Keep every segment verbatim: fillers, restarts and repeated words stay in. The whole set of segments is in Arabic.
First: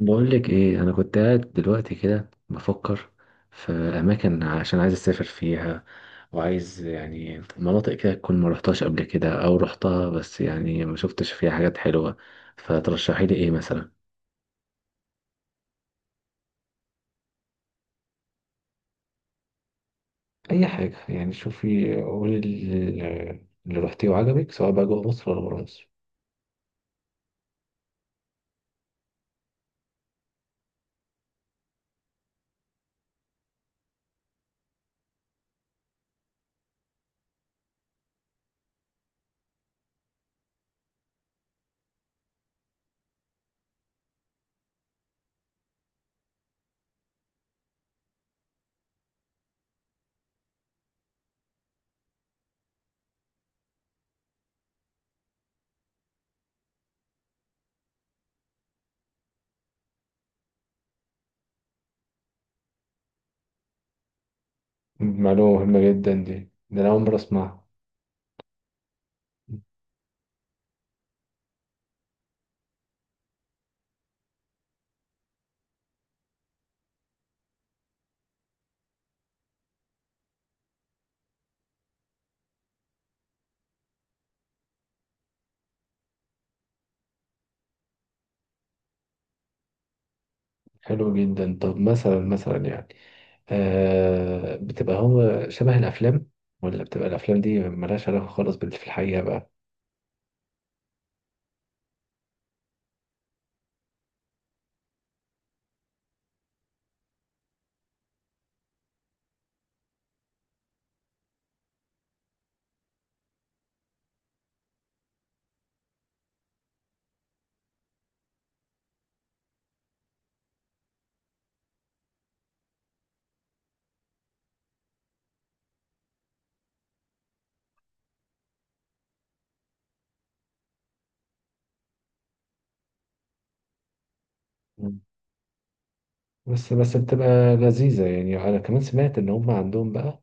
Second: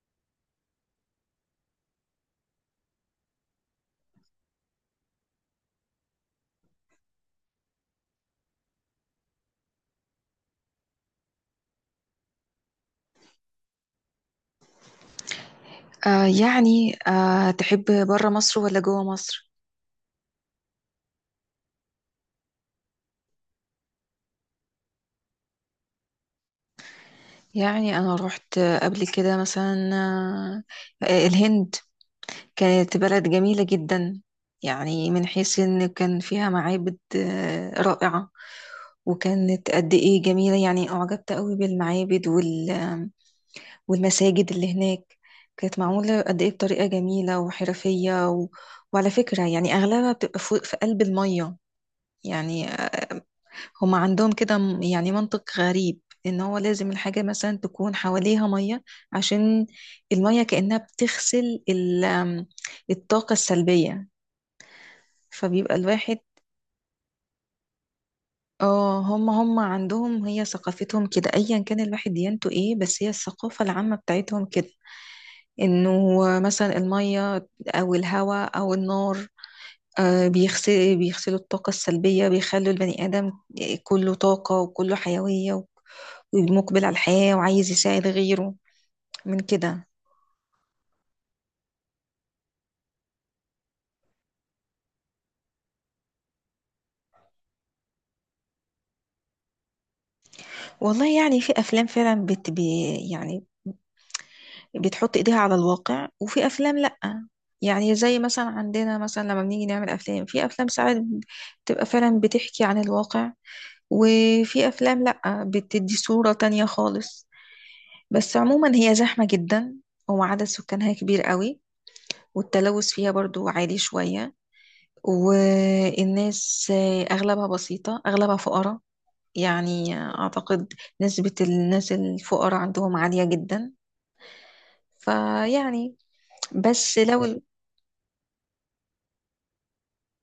بقول لك ايه، انا كنت قاعد دلوقتي كده بفكر في اماكن عشان عايز اسافر فيها، وعايز يعني مناطق كده تكون ما رحتهاش قبل كده او رحتها بس يعني ما شفتش فيها حاجات حلوة. فترشحي لي ايه مثلا؟ آه يعني آه تحب برا مصر ولا جوا مصر؟ اي حاجه، يعني شوفي قولي اللي اللي رحتيه وعجبك سواء بقى جوه مصر ولا بره مصر. يعني أنا روحت قبل كده مثلا آه آه، الهند كانت بلد جميلة جدا. يعني من حيث إن كان فيها معابد آه رائعة، وكانت قد إيه جميلة. يعني أعجبت قوي بالمعابد وال والمساجد اللي هناك، كانت معمولة قد إيه بطريقة جميلة وحرفية و... وعلى فكرة يعني أغلبها بتبقى فوق في قلب المية. يعني هما عندهم كده م- يعني منطق غريب، ان هو لازم الحاجة مثلا تكون حواليها مية عشان المية كأنها بتغسل ال- آم، الطاقة السلبية. معلومه فبيبقى مهمه جدا الواحد، دي، ده انا اول مره اسمعها. اه هما هما عندهم هي ثقافتهم كده، ايا كان الواحد ديانته ايه، بس هي الثقافة العامة بتاعتهم كده، انه مثلا المية او الهواء او النار آه، بيغسل بيغسلوا الطاقة السلبية، بيخلوا البني آدم آه، كله طاقة وكله حيوية، مقبل على الحياة وعايز يساعد غيره من كده. حلو جدا. طب مثلا مثلا يعني، آه بتبقى هو شبه الأفلام، ولا بتبقى الأفلام دي ملهاش علاقة خالص باللي في الحقيقة بقى؟ والله يعني في أفلام فعلا بت بي يعني بتحط إيديها على الواقع، وفي أفلام لأ. يعني زي مثلا عندنا، مثلا لما بنيجي نعمل أفلام، في أفلام ساعات بتبقى فعلا بتحكي عن الواقع، وفي أفلام لأ، بتدي صورة تانية خالص. بس عموما هي زحمة جدا، وعدد سكانها كبير قوي، والتلوث فيها برضو عالي شوية، والناس أغلبها بسيطة، أغلبها فقراء. يعني أعتقد نسبة الناس الفقراء عندهم عالية جدا. مم. فيعني بس بس بس لو بتبقى ال- لذيذة يعني. أنا كمان سمعت إن هم عندهم بقى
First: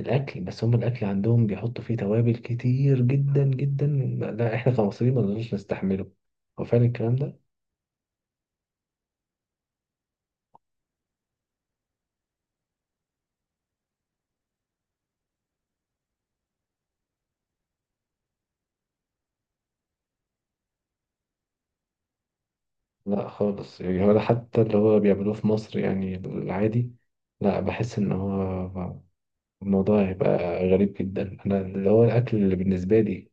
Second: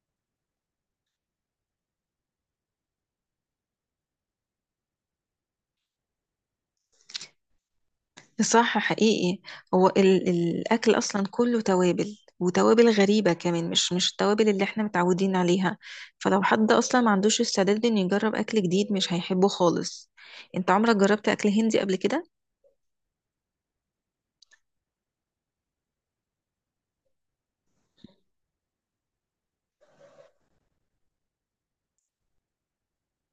الأكل، بس هم الأكل عندهم بيحطوا فيه توابل كتير جدا جدا، لا إحنا كمصريين ما نقدرش نستحمله. هو فعلا الكلام ده؟ صح، حقيقي. هو ال الأكل أصلا كله توابل، وتوابل غريبة كمان، مش مش التوابل اللي احنا متعودين عليها. فلو حد أصلا ما عندوش استعداد إنه يجرب أكل جديد، مش هيحبه خالص. انت عمرك جربت أكل هندي قبل كده؟ لا خالص، يعني ولا حتى اللي هو بيعملوه في مصر يعني العادي. لا، بحس إن هو الموضوع هيبقى غريب جدا أنا. اللي هو الأكل اللي بالنسبة لي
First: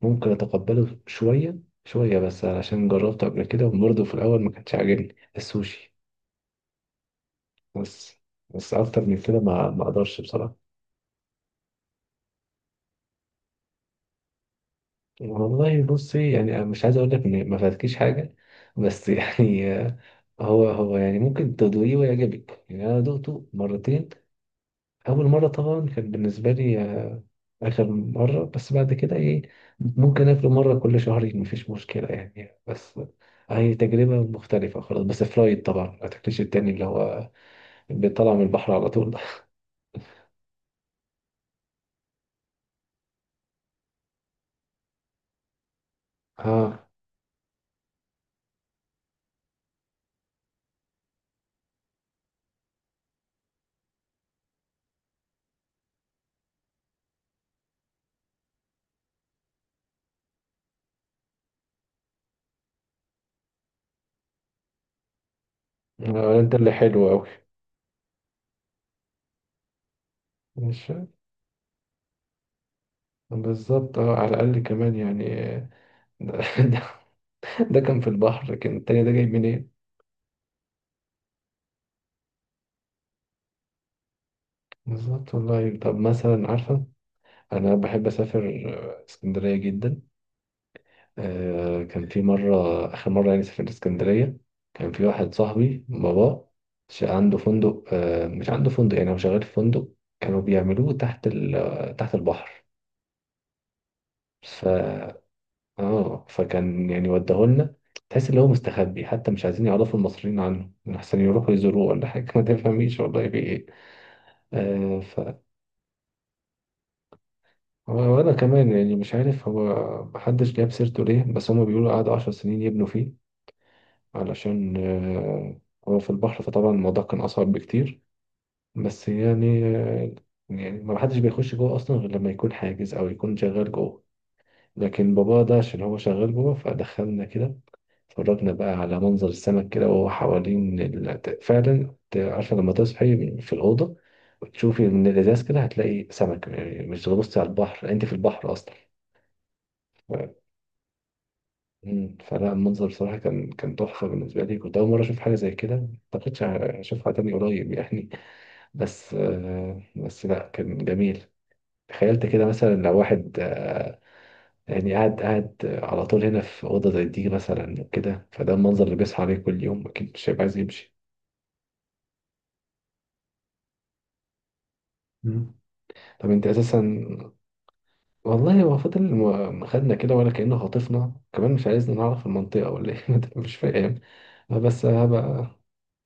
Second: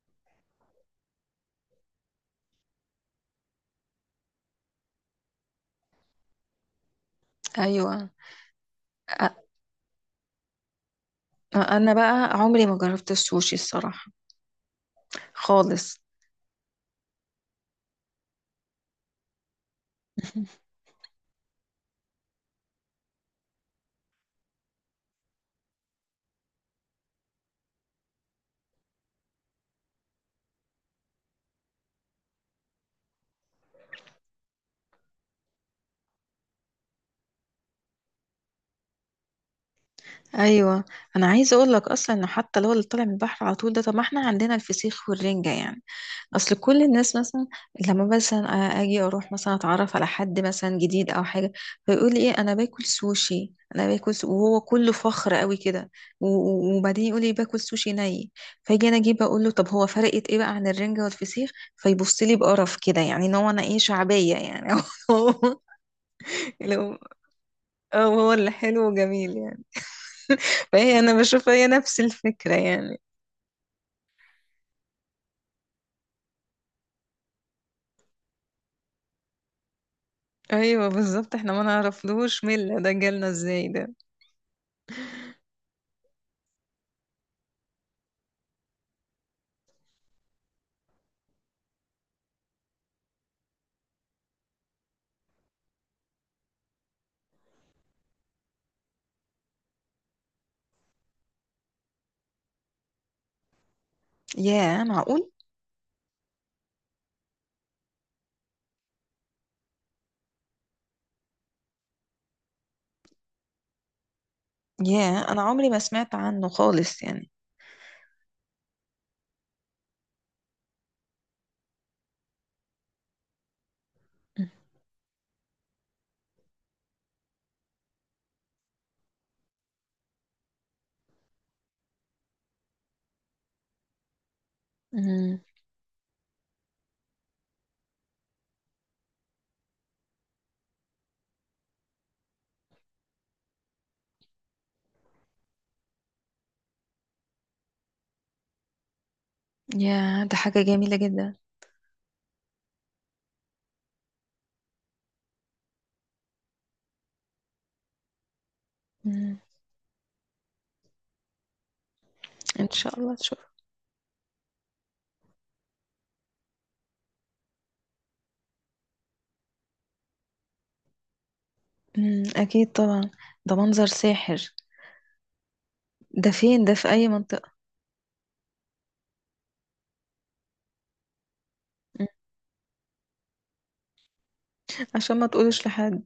ممكن اتقبله شويه شويه بس، علشان جربته قبل كده، وبرضه في الاول ما كانش عاجبني السوشي. ايوه. بس بس اكتر من كده أ- ما ما اقدرش بصراحه. انا بقى عمري ما جربت السوشي الصراحه والله خالص. بصي، يعني أنا مش عايز اقول لك ان ما فاتكيش حاجه، بس يعني، آه، هو هو يعني ممكن تدوقيه ويعجبك يعني. انا دوقته مرتين، أول مرة طبعا كان بالنسبة لي آه، آخر مرة. بس بعد كده إيه، ممكن آكله مرة كل شهرين مفيش مشكلة يعني. بس هي تجربة مختلفة خلاص، بس فرايد طبعا، ما تاكلش التاني اللي هو بيطلع من البحر على طول ده ايوه، انا عايزه اقول لك اصلا ان حتى لو اللي طالع من البحر على طول ده، طب ما احنا عندنا الفسيخ والرنجه يعني. اصل اه كل الناس مثلا لما مثلا أ- اجي اروح مثلا اتعرف على حد مثلا جديد او حاجه، فيقول لي ايه، انا باكل سوشي، انا باكل سو... وهو كله فخر قوي كده، و- و- وبعدين يقول لي باكل سوشي ني. فاجي انا اجيب اقول له، طب هو فرقت ايه بقى عن الرنجه والفسيخ؟ فيبص لي بقرف كده، يعني ان هو انا ايه، شعبيه يعني. آه، انت اللي لو حلو أوي. هو اللي حلو وجميل يعني. مش فهي انا بشوف هي نفس الفكرة يعني. بالظبط، اه على الأقل كمان يعني، آه، ده, ده, ده كان في البحر، لكن التاني ده جاي منين؟ ايوه بالظبط، احنا ما نعرفلوش مين اللي ده جالنا ازاي ده. بالظبط والله. طب مثلا عارفة، أنا بحب أسافر آه، اسكندرية جدا. آه، كان في مرة، آخر مرة يعني سافرت اسكندرية، كان في واحد صاحبي بابا ش- عنده فندق، آه، مش عنده فندق، يعني هو شغال في فندق، كانوا بيعملوه تحت ال... تحت البحر. ف ياه، معقول! اه فكان يعني وداهولنا. تحس ان هو مستخبي، حتى مش عايزين يعرفوا المصريين عنه، احسن يروحوا يزوروه ولا حاجة ما تفهميش والله في ايه. آه، ف ياه، انا عمري ما سمعت عنه خالص يعني. وانا كمان يعني مش عارف هو محدش جاب سيرته ليه. بس هما بيقولوا قعدوا عشر سنين يبنوا فيه، علشان آه، هو في البحر، فطبعا الموضوع كان أصعب بكتير. بس يعني آه، يعني ما حدش بيخش جوه أصلا غير لما يكون حاجز أو يكون شغال جوه، لكن امم. بابا ده عشان هو شغال جوه فدخلنا كده. اتفرجنا بقى على منظر السمك كده، وهو حوالين ال... فعلا ت- عارفة لما تصحي في الأوضة وتشوفي من الإزاز كده، هتلاقي سمك، يعني مش بتبصي على البحر، أنت في البحر أصلا. ياه، ده حاجة جميلة جدا. مم. فلا المنظر بصراحة كان كان تحفة بالنسبة لي، كنت أول مرة أشوف حاجة زي كده. ما أعتقدش أشوفها تاني قريب يعني، بس مم. آه، بس لا كان جميل. تخيلت كده ان مثلا لو شاء الله واحد، تشوف. آه، يعني قاعد قاعد على طول هنا في أوضة زي دي مثلا وكده، فده المنظر اللي بيصحى عليه كل يوم، أكيد مش هيبقى عايز يمشي. مم. اكيد طبعا، ده منظر ساحر. مم. طب ده أنت فين ده، أساسا، في اي منطقة؟ والله هو فضل م- خدنا كده، ولا كأنه خاطفنا، كمان مش عايزنا مم. نعرف المنطقة ولا إيه مش فاهم، بس عشان ما هبقى تقولش لحد.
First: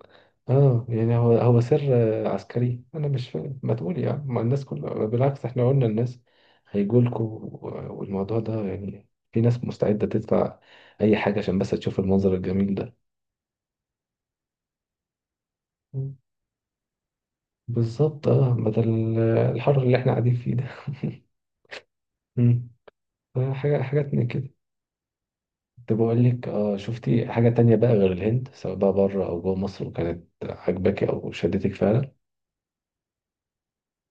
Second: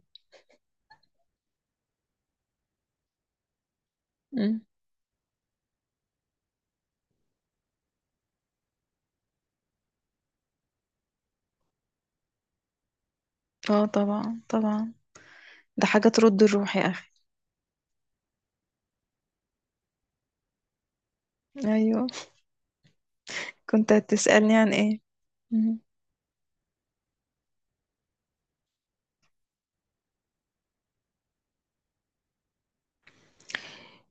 اه. يعني هو هو سر آه، عسكري، انا مش فاهم. ما تقول يا عم، ما مم. الناس كلها بالعكس، احنا قلنا الناس هيجولكوا، و- والموضوع ده يعني في ناس مستعدة تدفع اي حاجة عشان بس تشوف المنظر الجميل ده. اه طبعا طبعا، ده حاجة مم. ترد الروح يا اخي. بالظبط، اه بدل آه، الحر اللي احنا قاعدين فيه ده ايوه. مم. آه، حاجة كنت حاجات من كده. هتسألني عن ايه؟ مم. كنت بقول لك اه، شفتي حاجة تانية بقى غير الهند، سواء بقى بره او جوه مصر، وكانت عاجباكي او شدتك فعلا؟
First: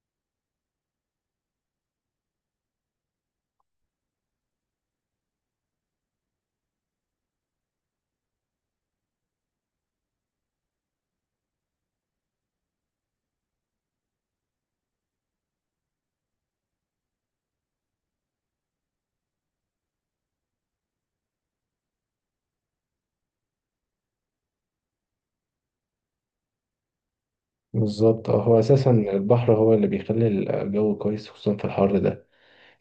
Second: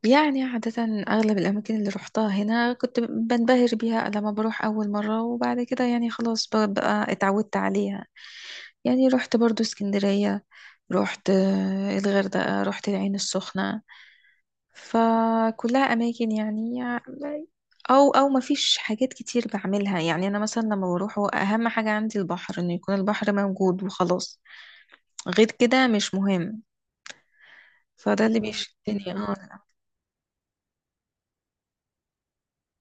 يعني عادة أغلب الأماكن اللي روحتها هنا كنت بنبهر بيها لما بروح أول مرة، وبعد كده يعني خلاص ب- بقى اتعودت عليها. يعني رحت برضو اسكندرية، رحت آه، الغردقة، رحت العين السخنة. فكلها أماكن يعني، أو أو ما فيش حاجات كتير بعملها. يعني أنا مثلا لما بروح، هو أهم حاجة عندي البحر، إنه يكون البحر موجود وخلاص، غير كده مش مهم. فده بالظبط. اللي آه، هو اساسا بيشدني، اه. البحر هو اللي بيخلي الجو كويس، خصوصا في الحر ده.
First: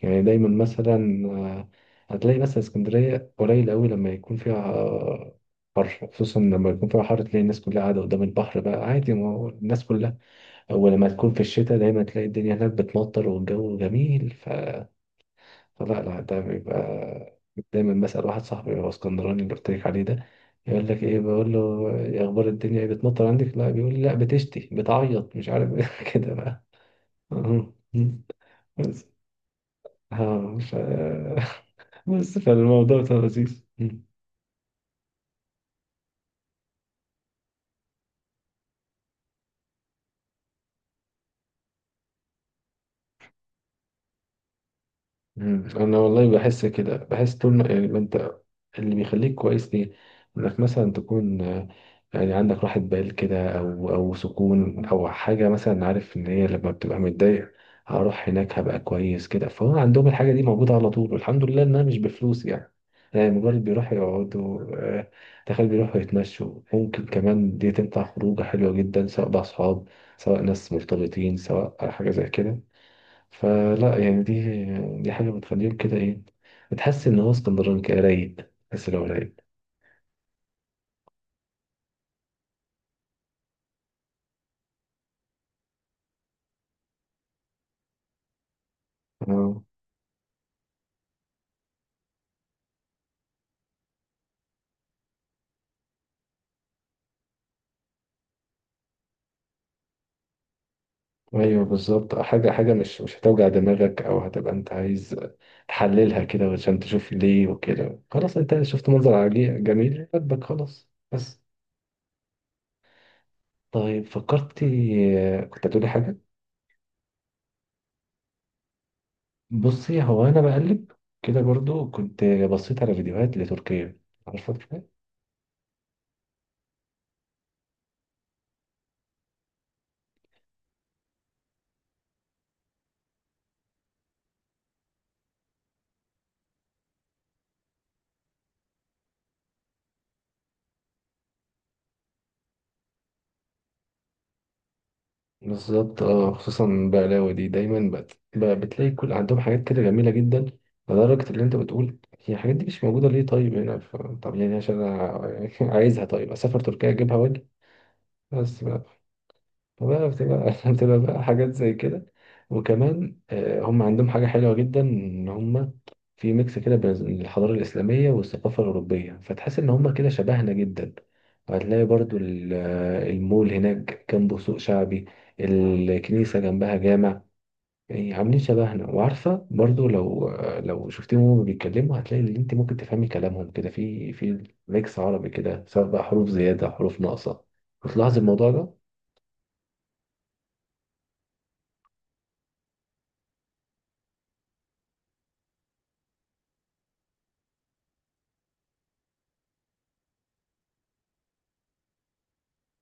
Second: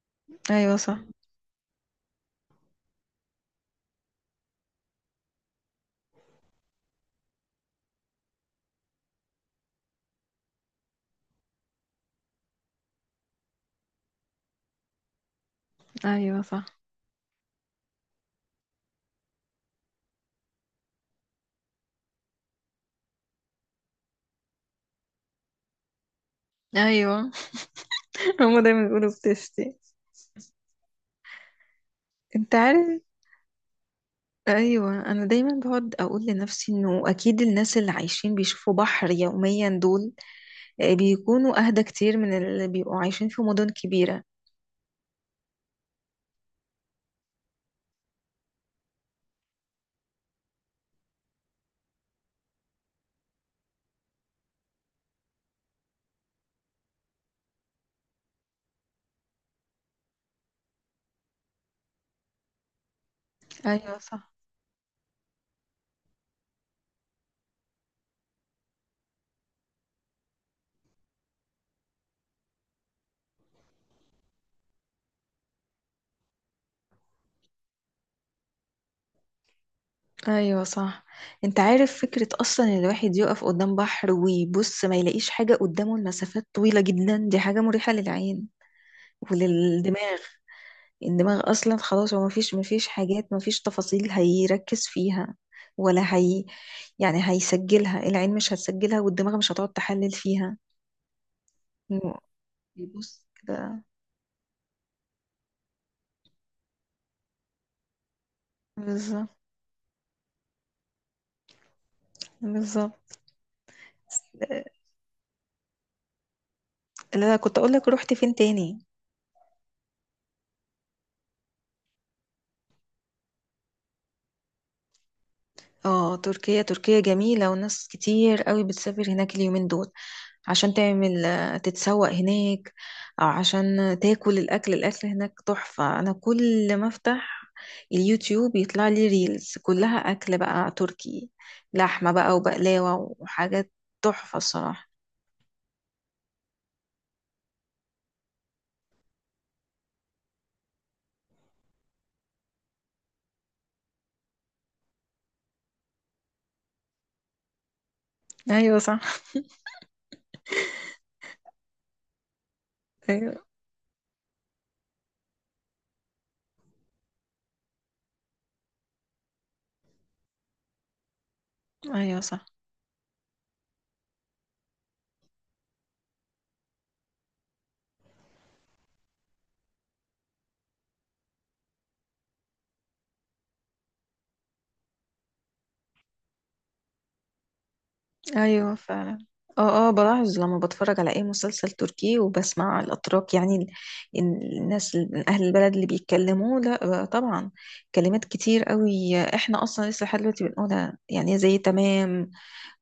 يعني دايما أيوة مثلا صح. آه، هتلاقي مثلا اسكندرية قليل قوي لما يكون فيها آه، حر، خصوصا لما يكون فيها حر، تلاقي الناس كلها قاعدة قدام البحر، بقى عادي ما هو الناس كلها. أو لما تكون في الشتاء، دايما تلاقي الدنيا هناك بتمطر والجو جميل، ف... فلا لا ده أيوة صح. بيبقى، دايما بسأل واحد صاحبي، هو اسكندراني، اللي قلت لك عليه ده، يقول لك ايه؟ بقول له يا اخبار الدنيا ايه، بتمطر عندك؟ لا بيقول لي لا بتشتي، بتعيط، مش عارف إيه كده بقى. أيوة. هما دايما بس بيقولوا بتشتي. اه ف بس انت عارف، فالموضوع كان لذيذ. ايوه انا دايما بقعد اقول لنفسي انه اكيد الناس اللي عايشين بيشوفوا بحر يوميا دول آه، بيكونوا اهدى كتير من اللي بيبقوا عايشين في مدن كبيرة. مم. انا والله بحس كده، بحس طول ما يعني ما انت، اللي بيخليك كويس ليه انك مثلا تكون آه، يعني عندك راحة بال كده، او او سكون او حاجة، مثلا عارف ان هي لما بتبقى متضايق، هروح هناك هبقى كويس كده. فهو عندهم الحاجة دي موجودة على طول، والحمد لله انها مش بفلوس يعني، يعني مجرد بيروحوا ايوه صح. يقعدوا آه، تخيل، بيروحوا يتمشوا، ممكن كمان دي تنفع خروجة حلوة جدا، سواء بأصحاب، سواء ناس مرتبطين، سواء حاجة زي كده. فلا يعني دي دي حاجة بتخليهم كده ايه، بتحس ان هو اسكندراني كده رايق، بس لو رايق ايوه صح. انت عارف، فكرة اصلا ان الواحد يقف قدام بحر ويبص، ما يلاقيش حاجة قدامه، المسافات طويلة جدا، دي حاجة مريحة للعين اه. وللدماغ. الدماغ اصلا خلاص، هو مفيش مفيش حاجات، مفيش تفاصيل هيركز فيها، ولا هي يعني هيسجلها العين، مش هتسجلها، والدماغ مش هتقعد تحلل فيها. ايوه بالظبط. هو آه، حاجة حاجة مش مش بيبص هتوجع كده. دماغك، او هتبقى انت عايز تحللها كده عشان تشوف ليه وكده، خلاص انت شفت منظر بالظبط. عجي- جميل عجبك، خلاص بس. بالظبط. طيب فكرتي، كنت هتقولي حاجة. لا كنت اقول لك رحت فين تاني. بصي هو انا بقلب كده برضو، كنت بصيت على فيديوهات لتركيا، عارفة تركيا؟ اه، تركيا. تركيا جميلة، وناس كتير قوي بتسافر هناك اليومين دول عشان تعمل آه، تتسوق هناك، او عشان تاكل الاكل. الاكل هناك تحفة. انا كل ما افتح اليوتيوب، يطلع لي ريلز كلها اكل بقى تركي، لحمة بقى وبقلاوة وحاجات تحفة الصراحة. بالظبط اه. خصوصا بقلاوة دي دايما بت... ب- بتلاقي كل عندهم حاجات كده جميلة جدا، لدرجة اللي انت بتقول هي الحاجات دي مش موجودة ليه طيب هنا، ف... طب يعني عشان انا عايزها، طيب اسافر تركيا اجيبها واجي بس ايوه بقى. صح. فبقى بتبقى بتبقى بقى حاجات زي كده. وكمان ايوه. آه، هم عندهم حاجة حلوة جدا، إن هم في ميكس كده بين الحضارة الإسلامية والثقافة الأوروبية، فتحس إن هم كده شبهنا جدا. وهتلاقي برضو ايوه صح. ال- آه، المول هناك جنبه سوق شعبي، الكنيسة جنبها جامع، يعني عاملين شبهنا. وعارفة برضو، لو آه، لو شفتيهم وهم بيتكلموا، هتلاقي إن أنت ممكن تفهمي كلامهم كده، في في ميكس عربي كده، سواء بقى حروف زيادة حروف ناقصة، بتلاحظي الموضوع ده؟ ايوه فعلا، اه اه بلاحظ لما بتفرج على اي مسلسل تركي، وبسمع الاتراك، يعني ال- ال- الناس ال- من اهل البلد اللي بيتكلموا، لا بقى طبعا كلمات كتير قوي احنا اصلا لسه لحد دلوقتي بنقولها، يعني زي تمام،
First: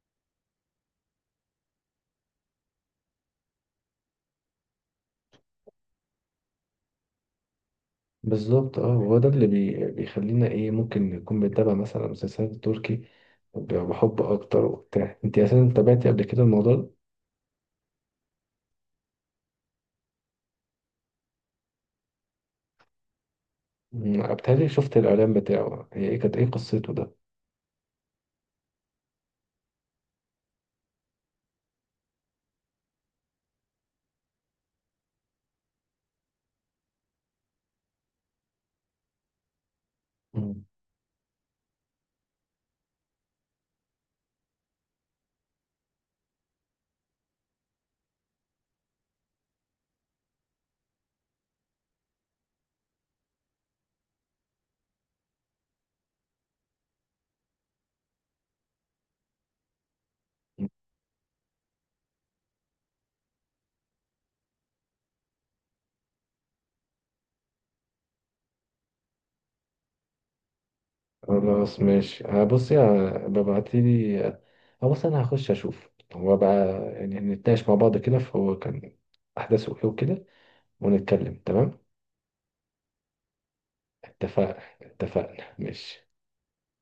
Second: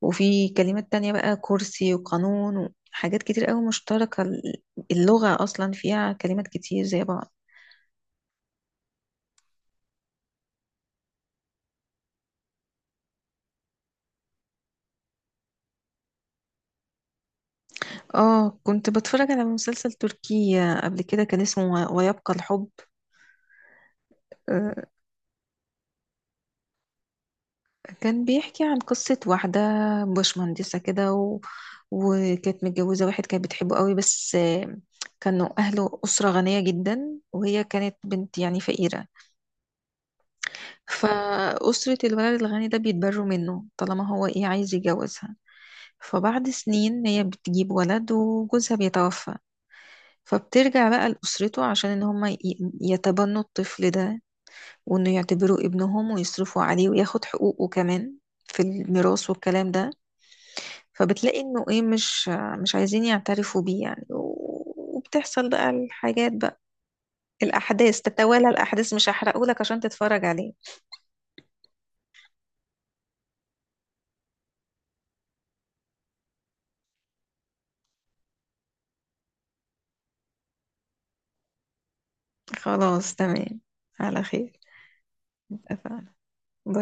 وفي كلمات تانية بقى، كرسي وقانون وحاجات كتير قوي مشتركة. ال- اللغة اصلا فيها كلمات كتير زي بعض. بالظبط اه. وهو ده اللي بي... بيخلينا ايه، ممكن نكون بنتابع مثلا مسلسلات تركي، ب- بحب اكتر وبتاع. انت اساسا تابعتي قبل كده الموضوع ده؟ اه كنت بتفرج على مسلسل تركي قبل كده، كان اسمه ويبقى الحب. مم، بتهيألي آه، شفت الاعلان بتاعه، هي ايه كانت، ايه قصته ده؟ كان بيحكي عن قصة واحدة بشمهندسة كده و... وكانت متجوزة واحد كانت بتحبه قوي، بس آه، كانوا أهله أسرة غنية جدا، وهي كانت بنت يعني فقيرة. مم. فأسرة الولد الغني ده بيتبروا منه طالما هو إيه، عايز يتجوزها. فبعد سنين هي بتجيب ولد، وجوزها بيتوفى، فبترجع بقى لأسرته عشان إن هما ي- يتبنوا الطفل ده، وإنه يعتبروه ابنهم ويصرفوا عليه وياخد حقوقه كمان في الميراث والكلام ده. فبتلاقي إنه إيه، مش مش عايزين يعترفوا بيه يعني، و- وبتحصل بقى الحاجات بقى، الأحداث تتوالى. الأحداث مش هحرقهولك عشان تتفرج عليه. خلاص ماشي، هبصي، ه- ببعتيلي هو. بص انا هخش اشوف هو بقى، يعني نتناقش مع بعض كده، فهو كان احداثه ايه وكده، ونتكلم. تمام، خلاص تمام. على خير. اتفقنا، اتفقنا، ماشي. اتفقنا. باي.